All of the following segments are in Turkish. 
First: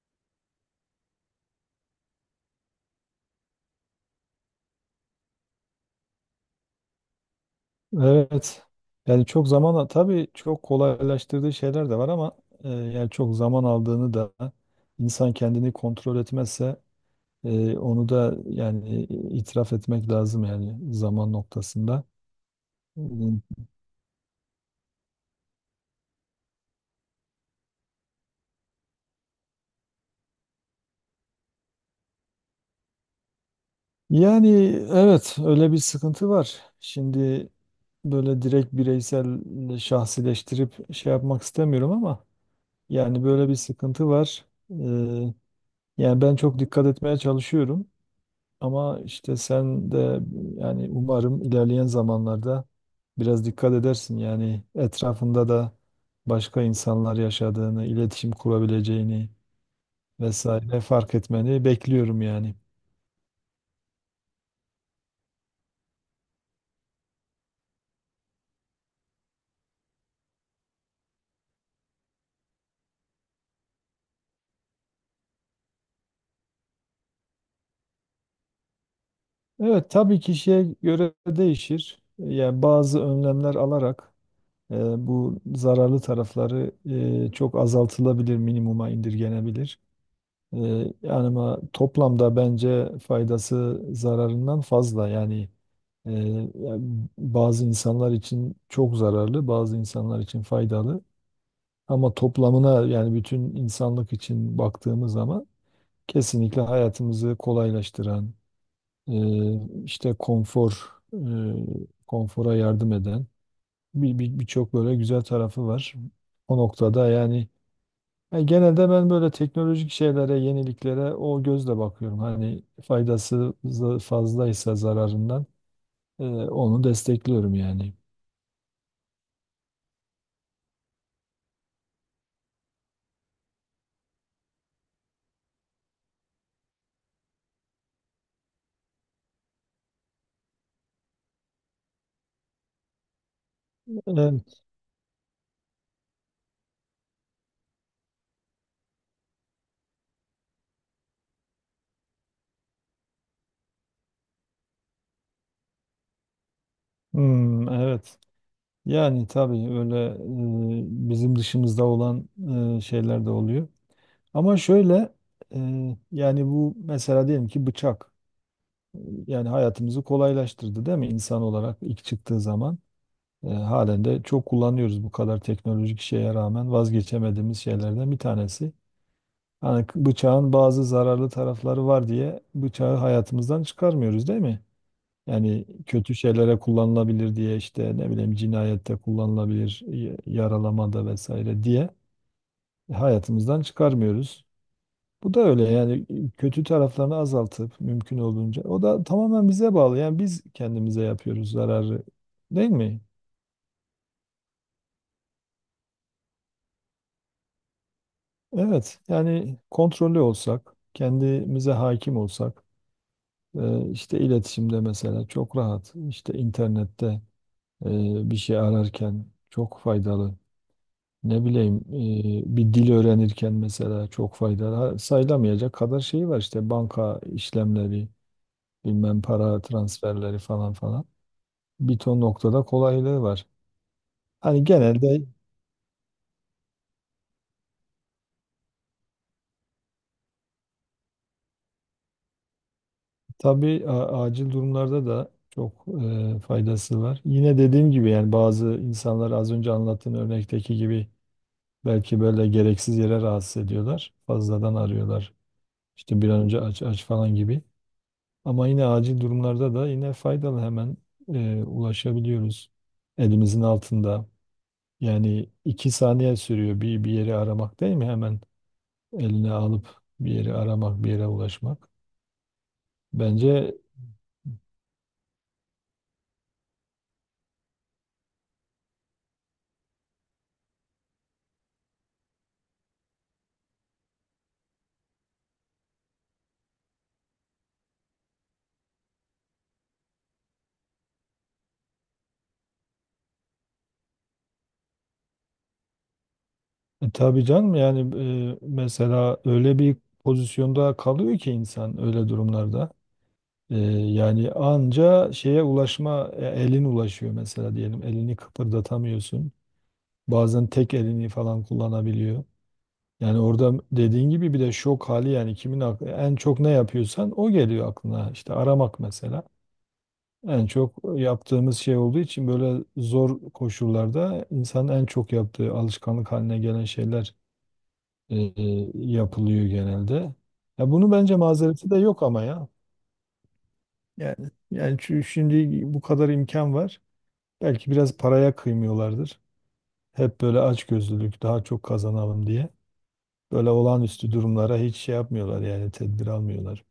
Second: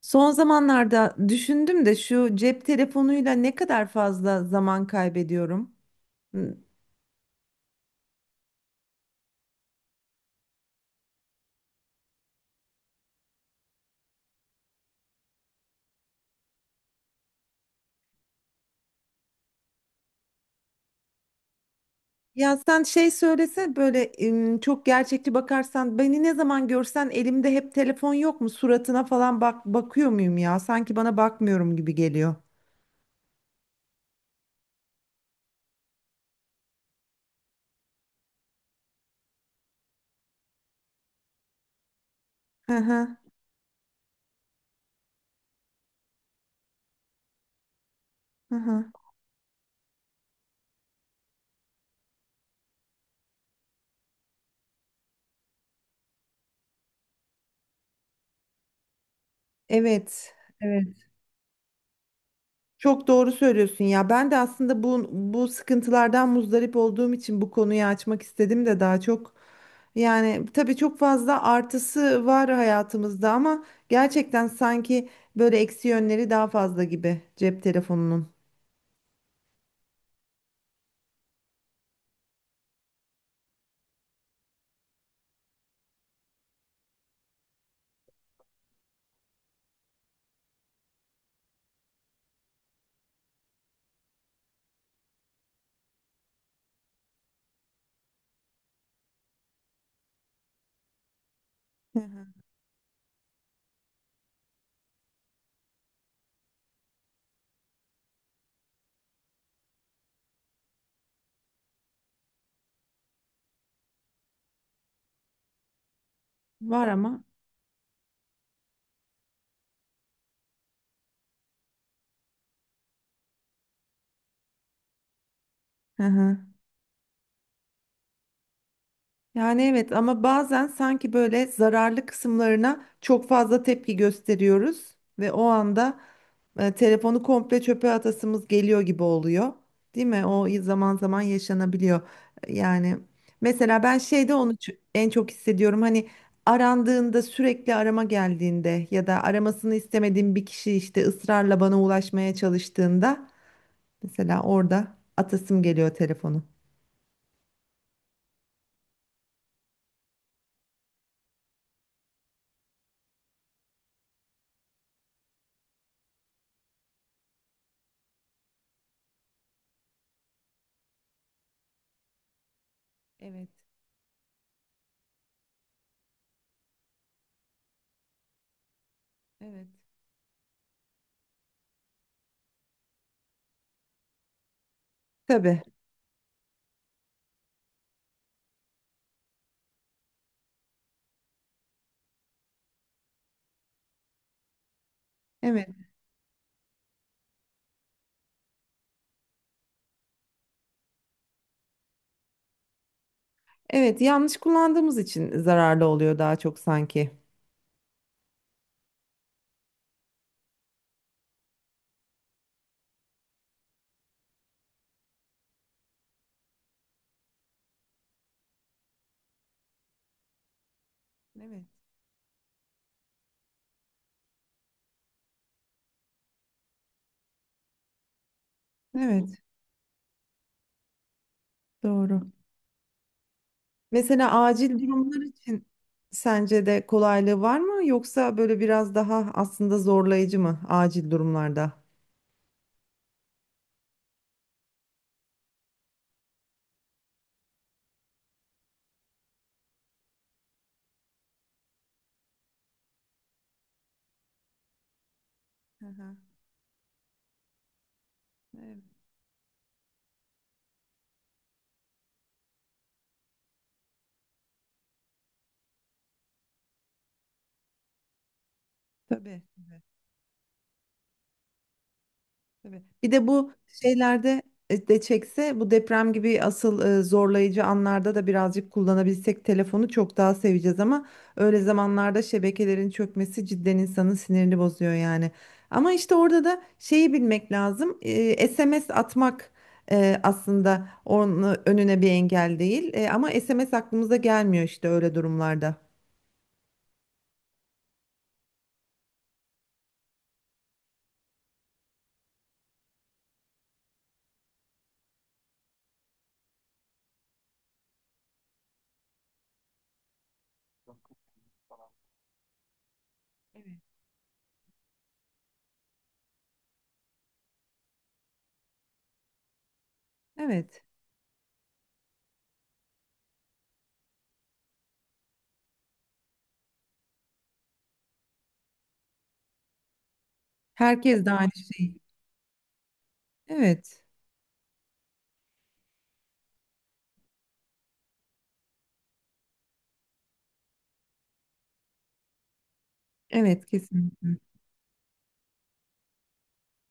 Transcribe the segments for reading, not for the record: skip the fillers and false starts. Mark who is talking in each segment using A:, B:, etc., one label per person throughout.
A: Son zamanlarda düşündüm de şu cep telefonuyla ne kadar fazla zaman kaybediyorum. Hı.
B: Evet. Yani çok zaman tabii çok kolaylaştırdığı şeyler de var ama yani çok zaman aldığını da insan kendini kontrol etmezse onu da yani itiraf etmek lazım yani zaman noktasında.
A: Ya sen çok gerçekçi bakarsan beni ne zaman görsen elimde hep telefon yok mu? Suratına falan bak bakıyor muyum ya? Sanki bana bakmıyorum gibi geliyor.
B: Yani evet, öyle bir sıkıntı var. Şimdi böyle direkt bireysel şahsileştirip şey yapmak istemiyorum ama
A: Hı hı.
B: yani böyle bir sıkıntı var. E, Yani ben çok dikkat etmeye çalışıyorum.
A: Hı hı.
B: Ama işte sen de yani umarım ilerleyen zamanlarda biraz dikkat edersin. Yani etrafında da başka insanlar yaşadığını, iletişim kurabileceğini
A: Evet,
B: vesaire
A: evet.
B: fark etmeni bekliyorum yani.
A: Çok doğru söylüyorsun ya. Ben de aslında bu sıkıntılardan muzdarip olduğum için bu konuyu açmak istedim de daha çok yani tabii çok fazla artısı var hayatımızda ama gerçekten sanki böyle eksi yönleri daha fazla gibi cep telefonunun.
B: Evet tabii kişiye göre değişir. Yani bazı önlemler alarak e, bu zararlı tarafları çok azaltılabilir, minimuma indirgenebilir. Ee, Yani ama toplamda bence faydası zararından fazla. Yani e, ya bazı insanlar için çok zararlı, bazı insanlar için faydalı. Ama
A: Hı.
B: toplamına yani bütün insanlık için baktığımız zaman kesinlikle hayatımızı kolaylaştıran, işte konfor, konfora yardım eden birçok böyle güzel tarafı var. O
A: Var
B: noktada
A: ama.
B: yani. Yani genelde ben böyle teknolojik şeylere, yeniliklere o gözle bakıyorum. Hani faydası fazlaysa zararından
A: Hı hı.
B: onu destekliyorum yani.
A: Yani evet ama bazen sanki böyle zararlı kısımlarına çok fazla tepki gösteriyoruz ve o anda telefonu komple çöpe atasımız geliyor gibi oluyor. Değil mi? O zaman zaman yaşanabiliyor. Yani mesela ben şeyde
B: Evet.
A: onu en çok hissediyorum. Hani arandığında sürekli arama geldiğinde ya da aramasını istemediğim bir kişi işte ısrarla bana ulaşmaya çalıştığında mesela orada atasım geliyor telefonu.
B: Hmm, evet. Yani tabii öyle bizim dışımızda olan şeyler de oluyor. Ama şöyle yani bu mesela diyelim ki bıçak e, yani hayatımızı kolaylaştırdı değil mi insan olarak ilk çıktığı zaman?
A: Evet,
B: E, halen de çok kullanıyoruz bu kadar teknolojik şeye rağmen vazgeçemediğimiz şeylerden bir tanesi.
A: evet.
B: Hani bıçağın bazı zararlı tarafları var diye bıçağı hayatımızdan çıkarmıyoruz değil mi?
A: Tabii.
B: Yani kötü şeylere kullanılabilir diye işte ne bileyim cinayette kullanılabilir, yaralamada vesaire diye hayatımızdan çıkarmıyoruz. Bu da öyle
A: Evet.
B: yani kötü taraflarını azaltıp mümkün olduğunca o da tamamen bize bağlı. Yani biz kendimize yapıyoruz zararı, değil mi?
A: Evet, yanlış kullandığımız için zararlı oluyor daha çok sanki.
B: Evet, yani kontrollü olsak, kendimize hakim olsak, işte iletişimde mesela çok rahat, işte internette bir şey ararken çok faydalı. Ne
A: Evet.
B: bileyim bir dil öğrenirken mesela çok faydalı. Ha, sayılamayacak kadar şey var işte banka işlemleri, bilmem
A: Evet,
B: para transferleri falan falan. Bir ton
A: doğru.
B: noktada kolaylığı var.
A: Mesela
B: Hani
A: acil durumlar
B: genelde
A: için sence de kolaylığı var mı yoksa böyle biraz daha aslında zorlayıcı mı acil durumlarda?
B: tabii acil durumlarda da çok faydası var. Yine dediğim gibi yani bazı insanlar az önce anlattığın örnekteki gibi belki böyle gereksiz yere rahatsız ediyorlar. Fazladan arıyorlar.
A: Hı hı,
B: İşte bir an önce aç aç falan gibi. Ama
A: evet,
B: yine acil durumlarda da yine faydalı, hemen ulaşabiliyoruz. Elimizin altında. Yani iki saniye sürüyor bir yeri aramak değil mi? Hemen
A: tabii.
B: eline alıp bir yeri aramak, bir yere ulaşmak.
A: Tabii. Bir de bu
B: Bence
A: şeylerde de çekse bu deprem gibi asıl zorlayıcı anlarda da birazcık kullanabilsek telefonu çok daha seveceğiz ama öyle zamanlarda şebekelerin çökmesi cidden insanın sinirini bozuyor yani. Ama işte orada da şeyi bilmek lazım. SMS atmak aslında onun önüne bir engel değil. Ama SMS aklımıza gelmiyor işte öyle durumlarda.
B: tabii canım yani mesela öyle bir pozisyonda kalıyor ki insan öyle durumlarda. E, Yani anca şeye ulaşma elin ulaşıyor mesela, diyelim elini kıpırdatamıyorsun. Bazen tek elini falan kullanabiliyor. Yani orada
A: Evet.
B: dediğin gibi bir de şok hali yani kimin aklı, en çok ne yapıyorsan o geliyor aklına. İşte aramak mesela. En
A: Evet.
B: çok yaptığımız şey olduğu için böyle zor koşullarda insanın en çok yaptığı alışkanlık haline gelen şeyler e, e, yapılıyor genelde. Ya bunu
A: Herkes de
B: bence
A: aynı
B: mazereti de
A: şeyi.
B: yok ama ya.
A: Evet.
B: Yani yani şimdi bu kadar imkan var. Belki biraz paraya kıymıyorlardır. Hep böyle açgözlülük daha çok kazanalım diye.
A: Evet,
B: Böyle
A: kesinlikle.
B: olağanüstü durumlara hiç şey yapmıyorlar yani tedbir almıyorlar.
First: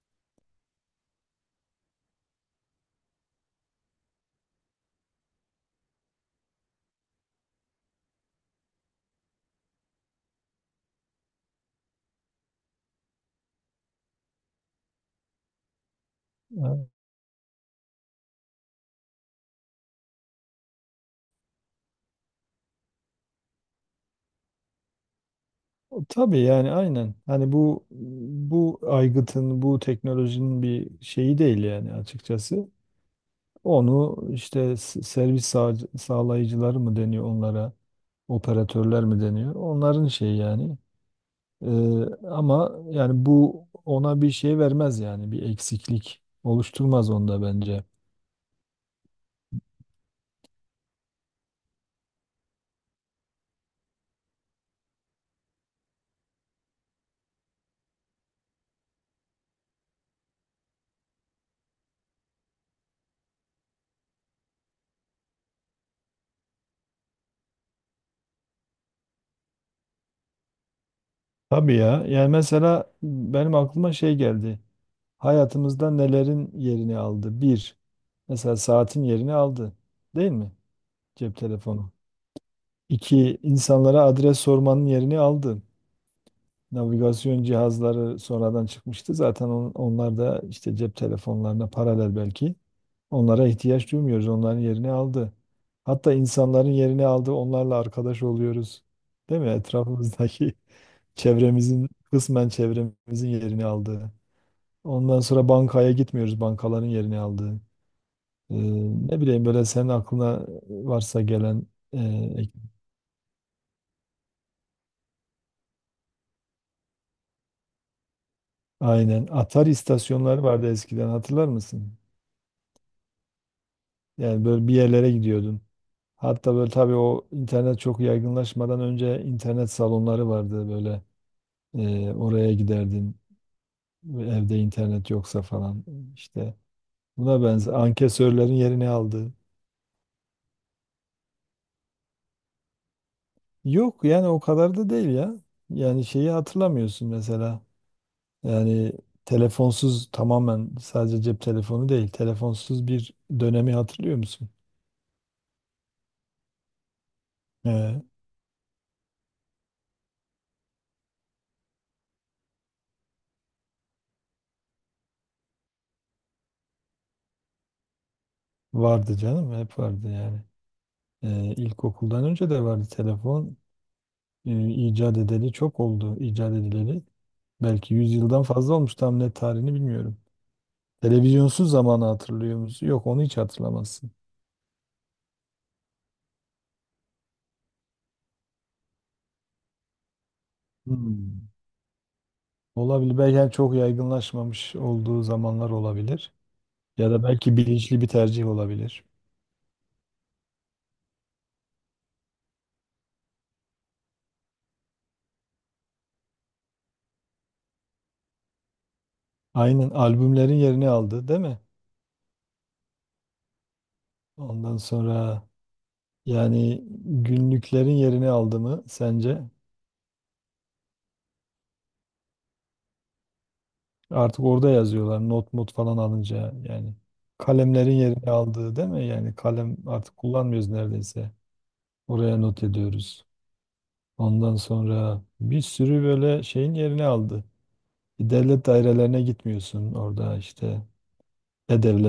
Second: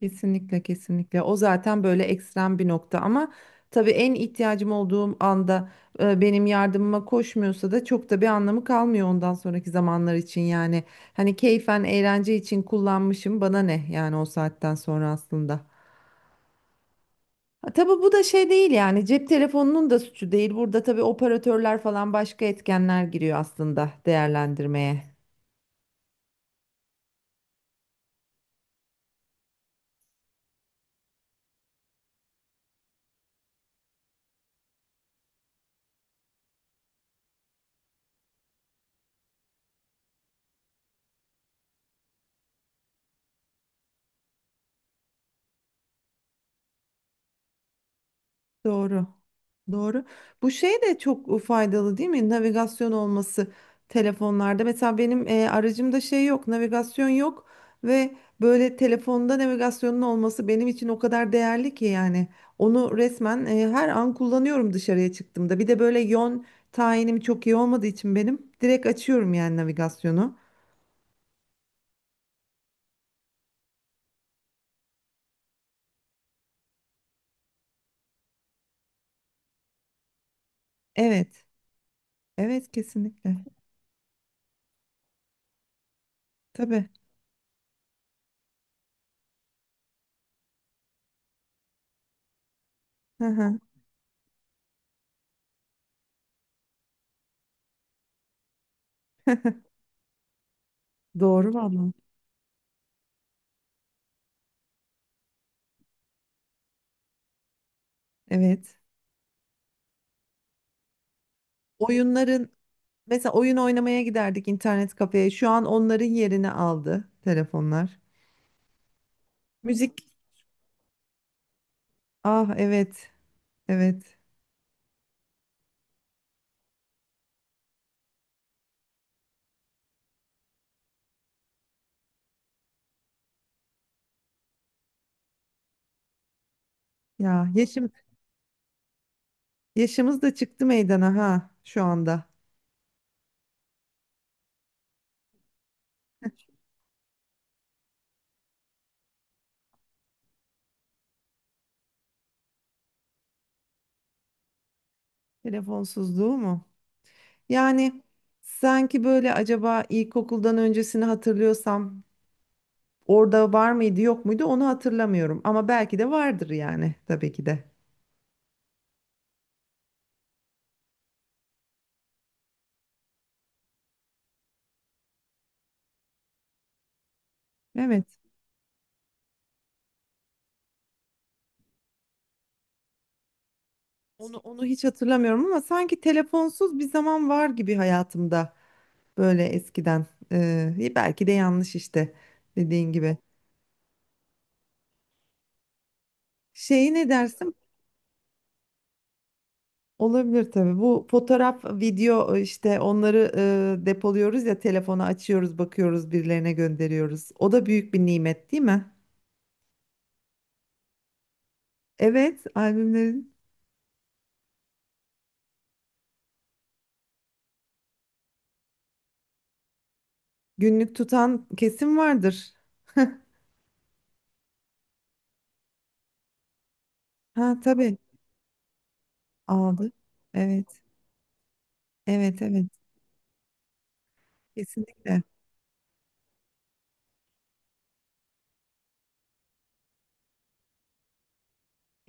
A: Kesinlikle, kesinlikle, o zaten böyle ekstrem bir nokta ama tabii en ihtiyacım olduğum anda benim yardımıma koşmuyorsa da çok da bir anlamı kalmıyor ondan sonraki zamanlar için yani hani keyfen eğlence için kullanmışım bana ne yani o saatten sonra aslında.
B: Ha,
A: Ha, tabii bu da şey değil yani cep telefonunun da suçu değil burada tabii operatörler falan başka etkenler giriyor aslında değerlendirmeye.
B: tabii yani aynen. Hani bu aygıtın, bu teknolojinin bir şeyi değil yani açıkçası. Onu işte sağlayıcıları mı deniyor onlara, operatörler mi deniyor? Onların şeyi yani. Ee, Ama yani bu ona bir şey vermez yani bir eksiklik oluşturmaz onda bence.
A: Doğru. Doğru. Bu şey de çok faydalı değil mi? Navigasyon olması telefonlarda. Mesela benim aracımda şey yok, navigasyon yok ve böyle telefonda navigasyonun olması benim için o kadar değerli ki yani. Onu resmen her an kullanıyorum dışarıya çıktığımda. Bir de böyle yön tayinim çok iyi olmadığı için benim direkt açıyorum yani navigasyonu.
B: Tabii ya. Yani mesela benim aklıma şey geldi. Hayatımızda nelerin yerini aldı? Bir, mesela saatin yerini aldı. Değil mi? Cep
A: Evet.
B: telefonu.
A: Evet, kesinlikle.
B: İki, insanlara adres sormanın yerini aldı.
A: Tabii.
B: Navigasyon cihazları sonradan çıkmıştı. Zaten onlar da işte cep telefonlarına paralel belki.
A: Hı
B: Onlara
A: hı.
B: ihtiyaç duymuyoruz. Onların yerini aldı. Hatta insanların yerini aldı. Onlarla arkadaş oluyoruz. Değil mi? Etrafımızdaki
A: Doğru
B: çevremizin,
A: vallahi.
B: kısmen çevremizin yerini aldı. Ondan sonra bankaya gitmiyoruz. Bankaların yerini aldı. Ee,
A: Evet.
B: Ne bileyim böyle senin aklına varsa gelen e, ek-
A: Oyunların. Mesela oyun oynamaya giderdik internet kafeye. Şu an onların yerini aldı telefonlar.
B: aynen. Atari
A: Müzik.
B: istasyonları vardı eskiden, hatırlar mısın?
A: Ah evet. Evet.
B: Yani böyle bir yerlere gidiyordun. Hatta böyle tabii o internet çok yaygınlaşmadan önce internet salonları vardı böyle. Oraya giderdin evde internet yoksa falan, işte buna
A: Ya
B: benzer
A: yaşım,
B: ankesörlerin yerini aldı.
A: yaşımız da çıktı meydana ha şu anda.
B: Yok yani o kadar da değil ya. Yani şeyi hatırlamıyorsun mesela. Yani telefonsuz, tamamen sadece cep telefonu değil, telefonsuz bir dönemi hatırlıyor musun?
A: Telefonsuzluğu mu? Yani
B: Ee,
A: sanki böyle acaba ilkokuldan öncesini hatırlıyorsam orada var mıydı yok muydu onu hatırlamıyorum. Ama belki de vardır yani tabii ki de.
B: Vardı canım, hep vardı yani. İlkokuldan önce de vardı telefon. İcat edeli çok oldu, icat edileli. Belki 100
A: Evet.
B: yıldan fazla olmuş, tam net tarihini bilmiyorum. Televizyonsuz zamanı hatırlıyor musun? Yok, onu hiç hatırlamazsın.
A: Onu hiç hatırlamıyorum ama sanki telefonsuz bir zaman var gibi hayatımda. Böyle eskiden. Belki de
B: Hmm.
A: yanlış işte dediğin gibi.
B: Olabilir. Belki yani çok yaygınlaşmamış olduğu zamanlar olabilir.
A: Şeyi ne
B: Ya da
A: dersin?
B: belki bilinçli bir tercih olabilir.
A: Olabilir tabii. Bu fotoğraf, video, işte onları depoluyoruz ya, telefonu açıyoruz, bakıyoruz, birilerine gönderiyoruz. O da büyük bir nimet değil mi?
B: Aynen, albümlerin yerini aldı, değil mi?
A: Evet, albümlerin.
B: Ondan sonra yani günlüklerin yerini aldı mı sence?
A: Günlük tutan kesim vardır.
B: Artık orada yazıyorlar not mut falan alınca, yani
A: Ha
B: kalemlerin
A: tabii
B: yerini aldığı değil mi? Yani kalem
A: aldı.
B: artık kullanmıyoruz
A: Evet,
B: neredeyse. Oraya
A: evet,
B: not
A: evet.
B: ediyoruz. Ondan
A: Kesinlikle.
B: sonra bir sürü böyle şeyin yerini aldı. Devlet dairelerine gitmiyorsun, orada işte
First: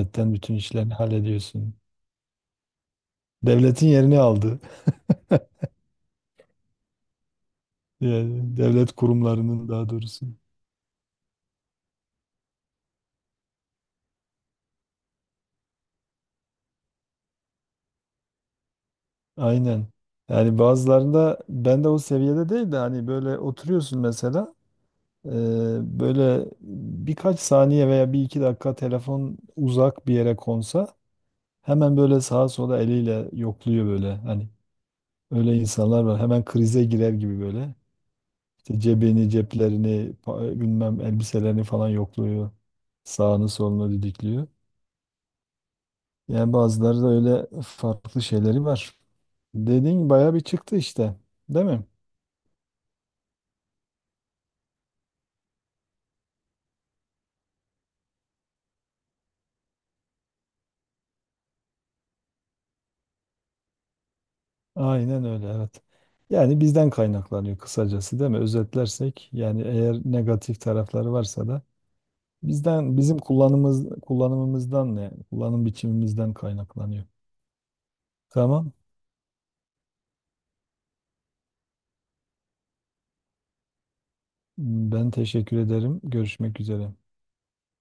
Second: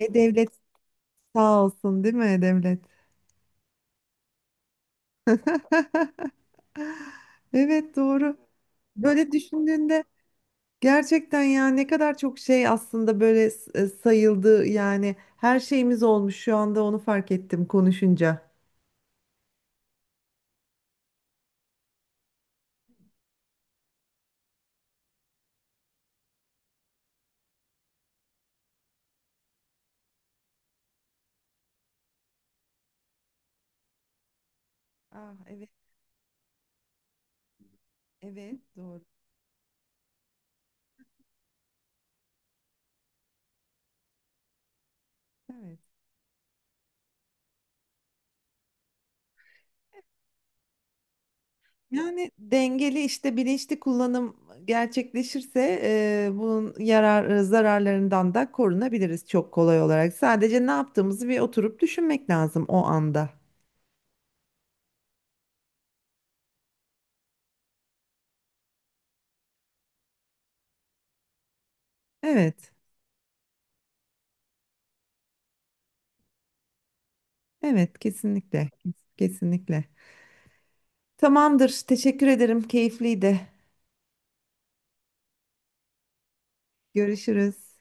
A: E devlet
B: bütün işlerini
A: sağ
B: hallediyorsun.
A: olsun değil mi e devlet?
B: Devletin yerini aldı.
A: Evet, doğru.
B: Yani devlet
A: Böyle
B: kurumlarının daha
A: düşündüğünde
B: doğrusu.
A: gerçekten ya ne kadar çok şey aslında böyle sayıldı yani her şeyimiz olmuş şu anda onu fark ettim konuşunca.
B: Aynen. Yani bazılarında ben de o seviyede değil, de hani böyle oturuyorsun mesela. Ee, Böyle birkaç saniye veya bir iki dakika telefon uzak bir yere konsa hemen böyle sağa sola eliyle yokluyor böyle. Hani
A: Ah
B: öyle
A: evet,
B: insanlar var. Hemen krize girer gibi böyle.
A: evet,
B: İşte
A: doğru.
B: cebini, ceplerini, bilmem elbiselerini falan yokluyor. Sağını solunu didikliyor.
A: Evet.
B: Yani bazıları da öyle farklı şeyleri var. Dediğin bayağı bir çıktı işte. Değil mi?
A: Yani dengeli işte bilinçli kullanım gerçekleşirse bunun yarar zararlarından da korunabiliriz çok kolay olarak. Sadece ne yaptığımızı bir oturup düşünmek lazım o anda.
B: Aynen öyle, evet. Yani bizden kaynaklanıyor kısacası değil mi? Özetlersek yani eğer negatif tarafları varsa da
A: Evet,
B: bizden, bizim kullanımız kullanımımızdan ne? Kullanım biçimimizden kaynaklanıyor.
A: evet kesinlikle,
B: Tamam.
A: kesinlikle. Tamamdır. Teşekkür ederim. Keyifliydi.
B: Ben teşekkür ederim. Görüşmek üzere.
A: Görüşürüz.